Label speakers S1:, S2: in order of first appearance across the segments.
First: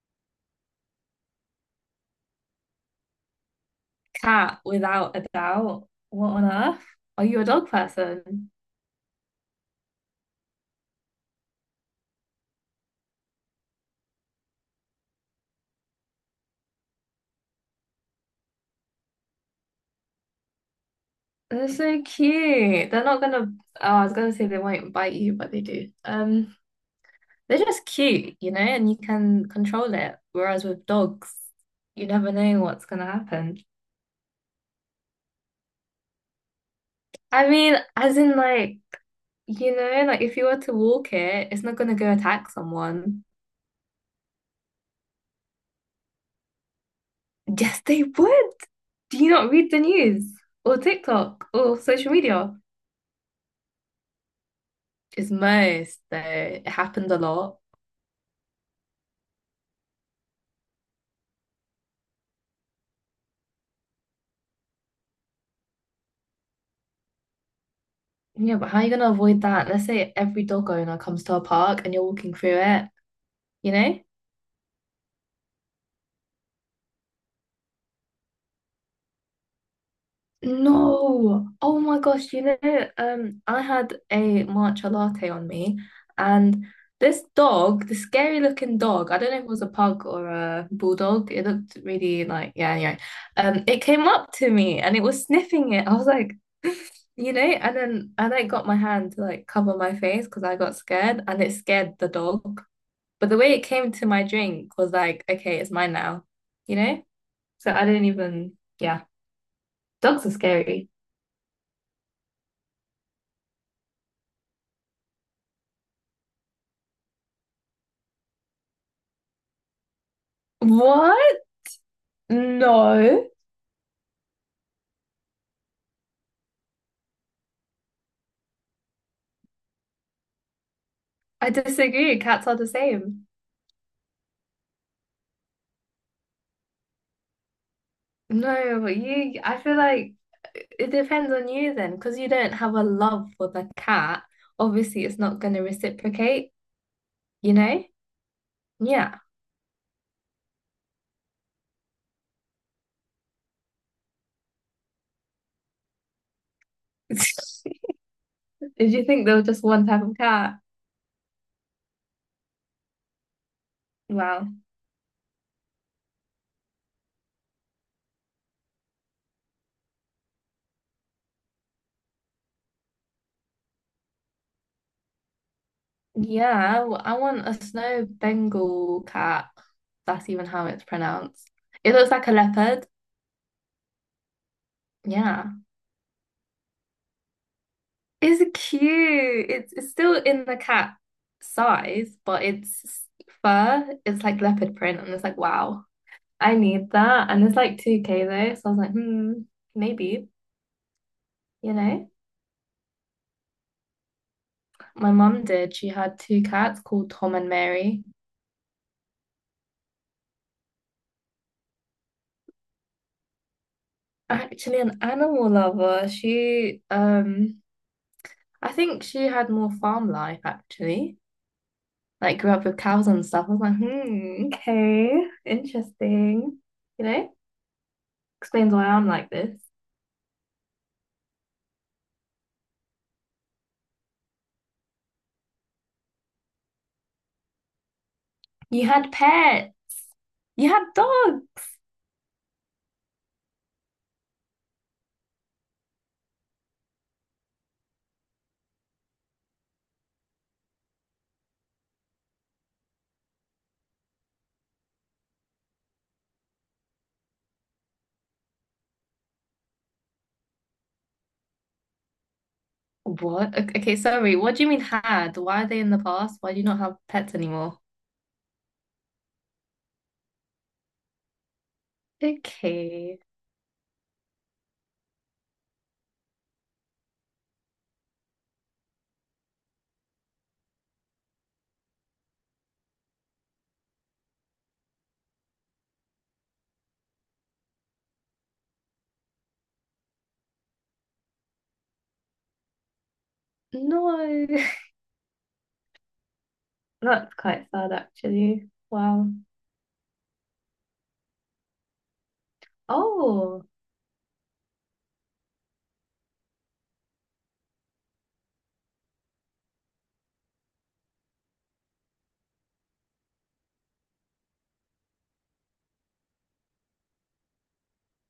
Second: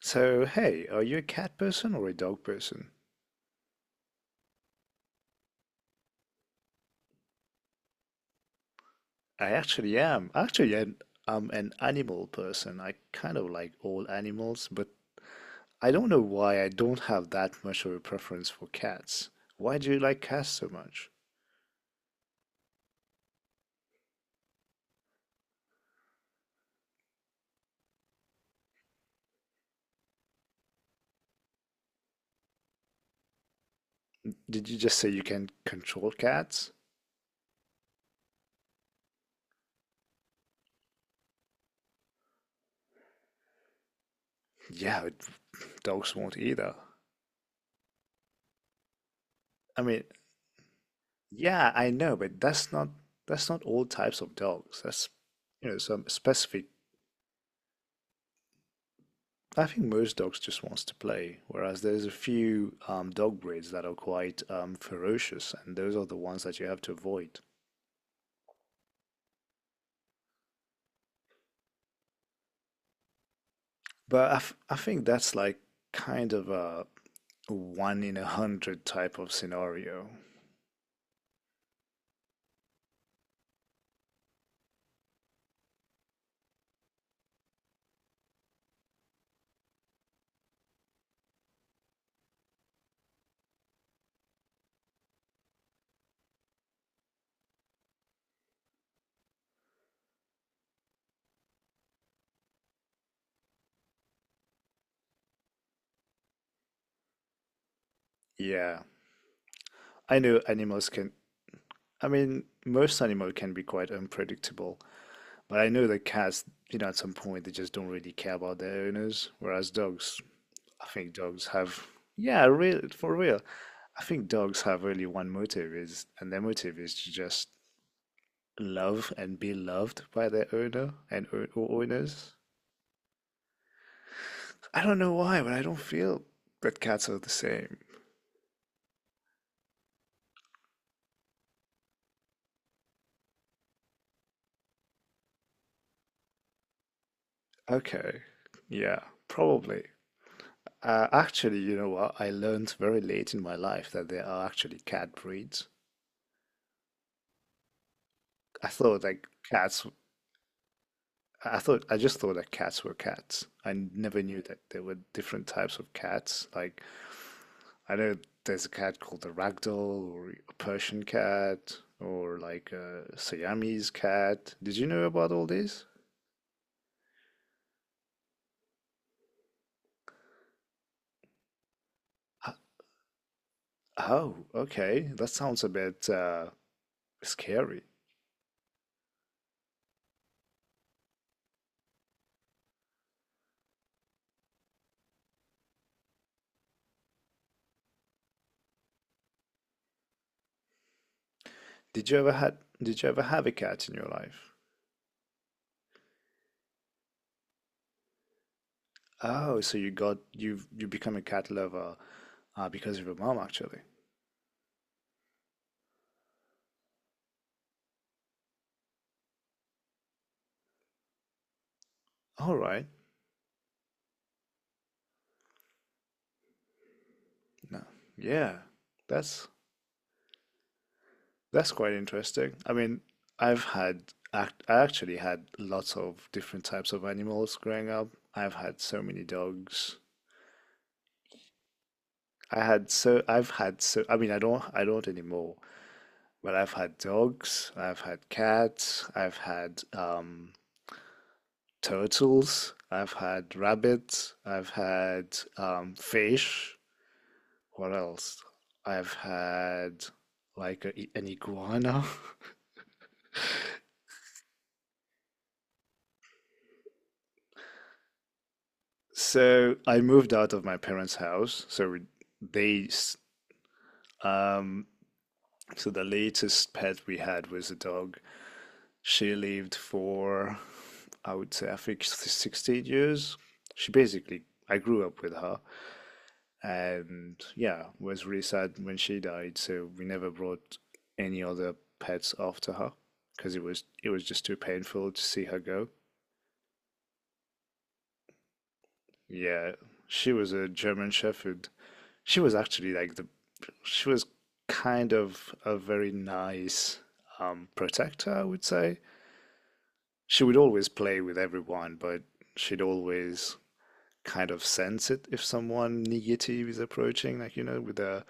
S1: So, hey, are you a cat person or a dog person?
S2: Cat, without a doubt. What on earth? Are you a dog person?
S1: I actually am. I'm an animal person. I kind of like all animals, but I don't know why I don't have that much of a preference for cats. Why do you like cats so much?
S2: They're so cute. They're not gonna, oh, I was gonna say they won't bite you, but they do. They're just cute, you know, and you can control it. Whereas with dogs, you never know what's gonna happen.
S1: Did you just say you can control cats?
S2: I mean, as in like, you know, like if you were to walk it, it's not gonna go attack someone.
S1: Yeah, but dogs won't either.
S2: Yes, they would. Do you not read the
S1: I mean,
S2: news or TikTok
S1: yeah,
S2: or
S1: I
S2: social
S1: know, but
S2: media?
S1: that's not all types of dogs. That's,
S2: It's
S1: you know,
S2: most
S1: some
S2: though.
S1: specific
S2: It happens a lot.
S1: I think most dogs just wants to play, whereas there's a few dog breeds that are quite ferocious, and those are the ones that you have to avoid.
S2: Yeah, but how are you going to avoid that? Let's say every dog owner comes to a park and you're walking through it, you know?
S1: But I, f I think that's like kind of a one in a hundred type of scenario.
S2: No. Oh my gosh, you know, I had a matcha latte on me and this dog, the scary looking dog, I don't know if it was a pug or a bulldog. It looked really like, yeah, anyway. It came up to me and it was sniffing it. I was like, you know, and then I like got my hand to like cover my face because I got scared and it scared the dog. But the way it came to my drink was like, okay, it's mine now, you know? So I didn't even,
S1: Yeah,
S2: yeah.
S1: I
S2: Dogs are
S1: know animals
S2: scary.
S1: can. I mean, most animal can be quite unpredictable, but I know that cats, you know, at some point they just don't really care about their owners, whereas dogs, I think
S2: What?
S1: dogs have, yeah, real for
S2: No.
S1: real. I think dogs have really one motive , and their motive is to just love and be loved by their owner and
S2: I
S1: or
S2: disagree.
S1: owners.
S2: Cats are the same.
S1: I don't know why, but I don't feel that cats are the same.
S2: No, I feel like it depends on you then, because you don't have a love for the cat. Obviously, it's not going to reciprocate, you know?
S1: Okay, yeah,
S2: Yeah.
S1: probably. Actually, you know what? I learned very late in my life that there are actually cat breeds. I
S2: Did
S1: thought
S2: you
S1: like
S2: think there was just
S1: cats.
S2: one type of cat?
S1: I just thought that cats were cats. I never knew
S2: Wow.
S1: that there were different types of cats. I know there's a cat called the ragdoll or a Persian cat or like a Siamese cat. Did you know about all this?
S2: Yeah, I want a snow Bengal cat. That's even how it's pronounced. It looks like a
S1: H-
S2: leopard.
S1: Oh, okay. That
S2: Yeah.
S1: sounds a bit scary.
S2: It's cute. It's still in the cat size, but it's fur. It's like leopard print, and it's like, wow, I need that. And it's like 2K though, so I was like, hmm, maybe, you
S1: Did
S2: know.
S1: you ever had did you ever have a cat in your life?
S2: My mum did. She had two cats called Tom and Mary.
S1: Oh, so you got you've you become a cat lover because of your mom actually.
S2: Actually, an animal lover. She I think she had more farm life actually. Like grew
S1: All
S2: up with
S1: right.
S2: cows and stuff. I was like, hmm, okay, interesting. You know,
S1: No. Yeah.
S2: explains why I'm like
S1: That's
S2: this.
S1: That's quite interesting. I mean, I actually had lots of different types of animals growing up. I've had
S2: You
S1: so
S2: had
S1: many
S2: pet.
S1: dogs.
S2: You had dog.
S1: I had so, I've had so, I mean, I don't anymore, but I've had dogs, I've had cats, I've had turtles, I've had rabbits, I've had fish. What else? I've had like an iguana.
S2: What? Okay, sorry. What do you mean had? Why are they in the past? Why do you not have pets anymore?
S1: So I moved out of my parents' house. They, s-
S2: Okay.
S1: um, so the latest pet we had was a dog. She lived for, I would say, I think 16 years. She basically, I grew up with her and yeah, was really sad when she died. So we never brought any other pets after her because it was just too
S2: No.
S1: painful to see her go.
S2: That's quite sad, actually. Wow.
S1: Yeah, she was a German Shepherd. She was actually like the
S2: Oh,
S1: she was kind of a very nice protector, I would say. She would always play with everyone, but she'd always kind of sense it if someone negative is approaching, like you know,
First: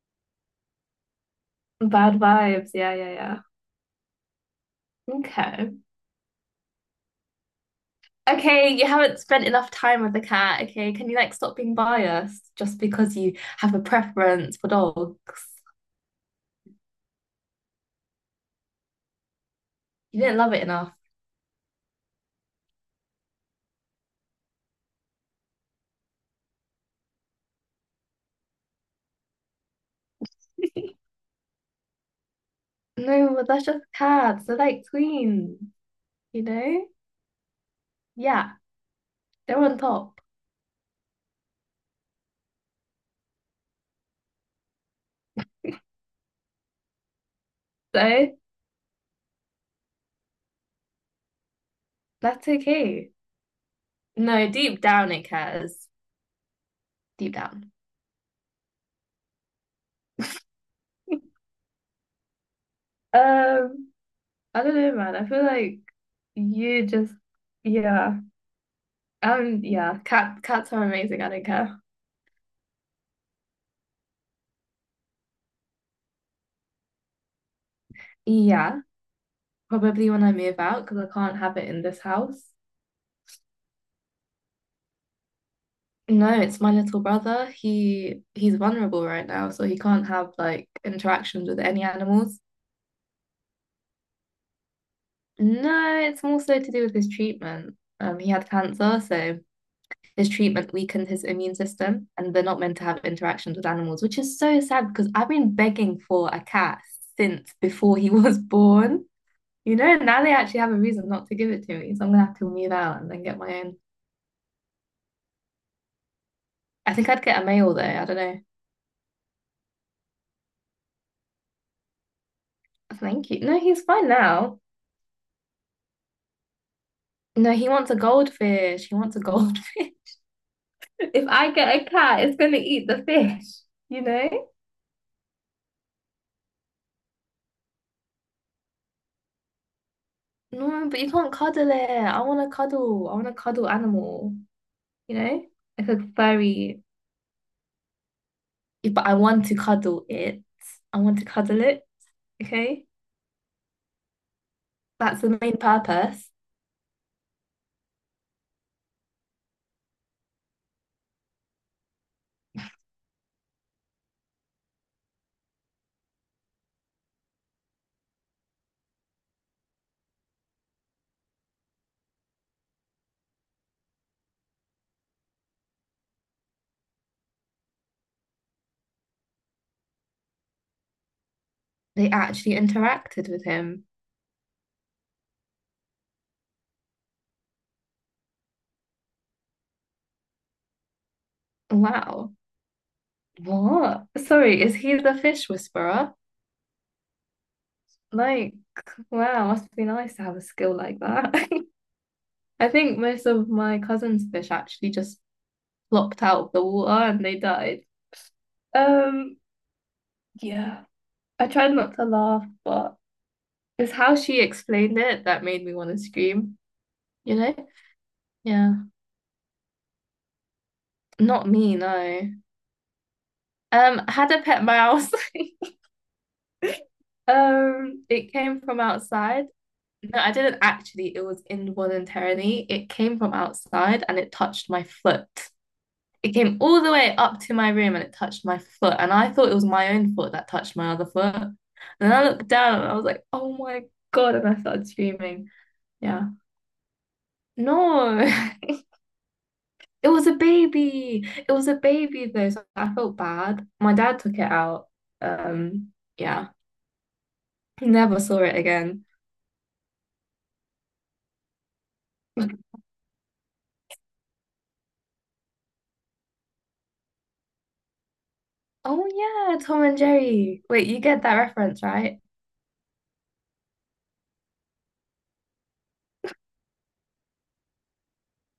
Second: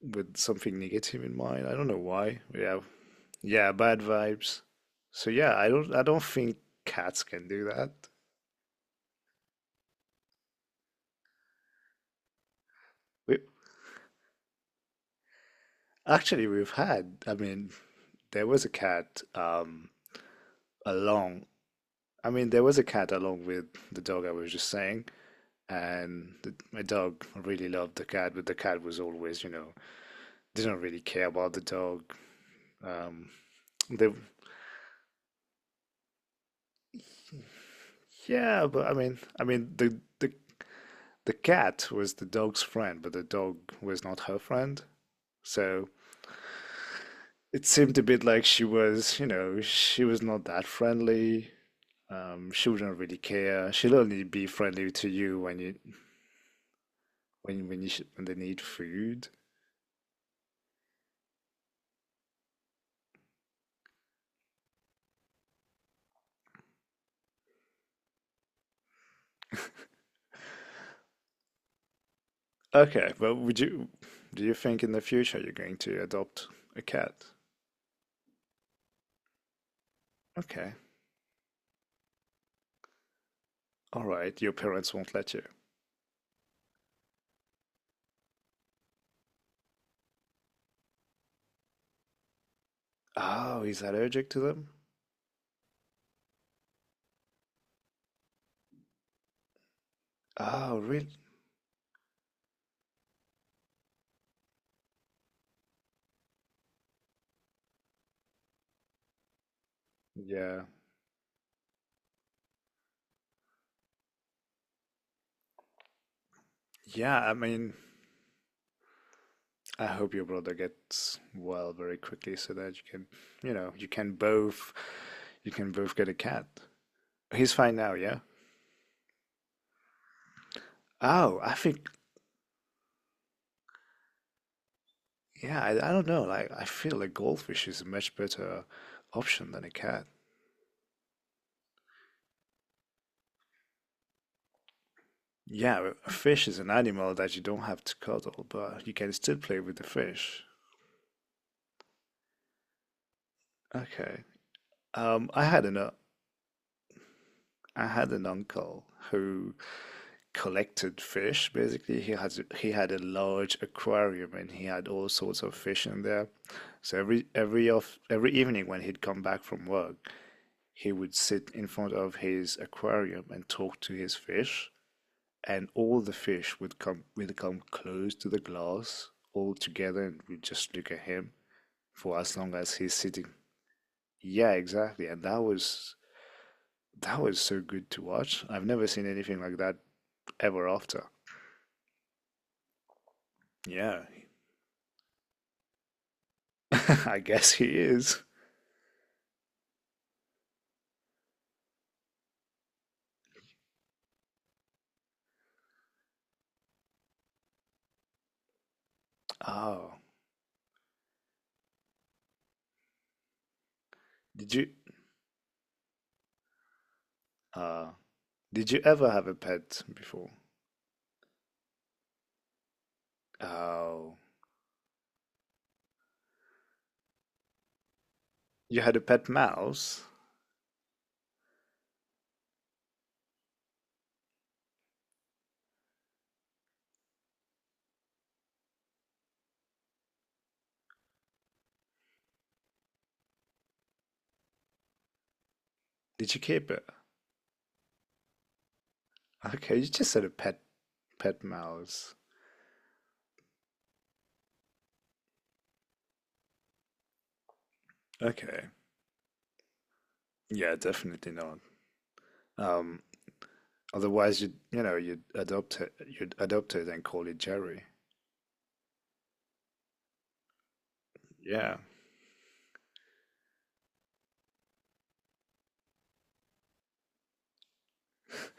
S1: with something negative in mind. I don't know
S2: bad
S1: why.
S2: vibes.
S1: Yeah,
S2: Yeah, yeah,
S1: yeah, bad vibes.
S2: yeah.
S1: So yeah,
S2: Okay.
S1: I don't think cats can do that.
S2: Okay, you haven't spent enough time with the cat. Okay, can you like stop being biased just because you
S1: We
S2: have a preference for dogs?
S1: actually we've had. I mean, there was a cat
S2: You didn't love it enough.
S1: along. I mean, there was a cat along with the dog I was just saying and my dog really loved the cat, but the cat was always, you know, didn't really care about the dog. Um,
S2: No, but that's just
S1: they,
S2: cats. They're like queens, you know? Yeah,
S1: yeah, but I
S2: they're
S1: mean,
S2: on top.
S1: the cat was the dog's friend, but the dog was not her friend. So it seemed a bit
S2: So
S1: like she was, you know, she was not that friendly.
S2: that's
S1: She wouldn't
S2: okay.
S1: really care. She'll only be
S2: No, deep
S1: friendly to
S2: down it
S1: you
S2: cares. Deep down.
S1: when you sh when they need food.
S2: Um, I don't know, man. I feel like you just, yeah. Cats are amazing. I don't care.
S1: Okay, well, would you do you think in the future you're going to adopt a cat?
S2: Yeah. Probably when I move
S1: Okay.
S2: out because I can't have it in this house.
S1: All right. Your parents won't let you.
S2: No, it's my little brother. He's vulnerable right now, so he can't have like interactions with any animals.
S1: Oh, he's allergic to them?
S2: No, it's more so to do with his treatment. He had cancer, so his treatment
S1: Oh,
S2: weakened
S1: really?
S2: his immune system, and they're not meant to have interactions with animals, which is so sad because I've been begging for a cat since before he was born. You know, now they actually
S1: Yeah.
S2: have a reason not to give it to me, so I'm gonna have to move out and then get my own. I think
S1: Yeah,
S2: I'd
S1: I
S2: get a
S1: mean,
S2: male though. I don't know.
S1: I hope your brother gets well very quickly so that you can,
S2: Thank you.
S1: you
S2: No,
S1: know,
S2: he's fine now.
S1: you can both get a cat.
S2: No,
S1: He's
S2: he
S1: fine
S2: wants
S1: now,
S2: a
S1: yeah?
S2: goldfish. He wants a goldfish. If
S1: Oh,
S2: I
S1: I
S2: get a
S1: think
S2: cat, it's gonna eat the fish, you know?
S1: yeah, I don't know. Like I feel a goldfish is a much better option than a cat.
S2: No, but you can't cuddle it. I want to cuddle. I want to cuddle animal, you know? Like
S1: Yeah,
S2: a
S1: a fish is an
S2: furry.
S1: animal that you don't have to cuddle, but you
S2: But
S1: can
S2: I
S1: still
S2: want to
S1: play with the
S2: cuddle it.
S1: fish.
S2: I want to cuddle it. Okay?
S1: Okay.
S2: That's
S1: Um,
S2: the
S1: I
S2: main
S1: had an uh,
S2: purpose.
S1: I had an uncle who collected fish. Basically, he had a large aquarium and he had all sorts of fish in there. So every evening when he'd come back from work, he would sit in front of his aquarium and talk to his fish, and all the fish would come close to the glass all together and would just look at him
S2: They
S1: for as long
S2: actually
S1: as he's sitting.
S2: interacted with him.
S1: Yeah, exactly. And that was so good to watch. I've never seen anything like that ever after.
S2: Wow.
S1: Yeah,
S2: What? Sorry, is he the fish whisperer?
S1: I guess he is.
S2: Like, wow, must be nice to have a skill like that. I think most of my cousin's fish actually just flopped out of the water and they died. Um,
S1: Oh,
S2: yeah, I tried not to laugh, but it's how she
S1: did you?
S2: explained it that made me want to scream, you know?
S1: Uh, did
S2: Yeah,
S1: you ever have a pet before?
S2: not me, no. I
S1: Oh,
S2: had a pet mouse. It came
S1: you
S2: from
S1: had a pet
S2: outside.
S1: mouse.
S2: No, I didn't actually. It was involuntarily. It came from outside and it touched my foot. It came all the way up to my room and it touched my foot. And I thought it was my own foot that touched my other foot. And then I looked down and I was like, oh my God. And I started screaming. Yeah.
S1: Did you keep it?
S2: No,
S1: Okay, you
S2: it
S1: just said
S2: was
S1: a
S2: a baby.
S1: pet
S2: It was a
S1: mouse.
S2: baby though. So I felt bad. My dad took it out. Um, yeah. Never saw it
S1: Okay,
S2: again.
S1: yeah, definitely not. Um, otherwise you'd adopt it and call it Jerry.
S2: Oh yeah, Tom and Jerry. Wait, you get that
S1: Yeah,
S2: reference, right?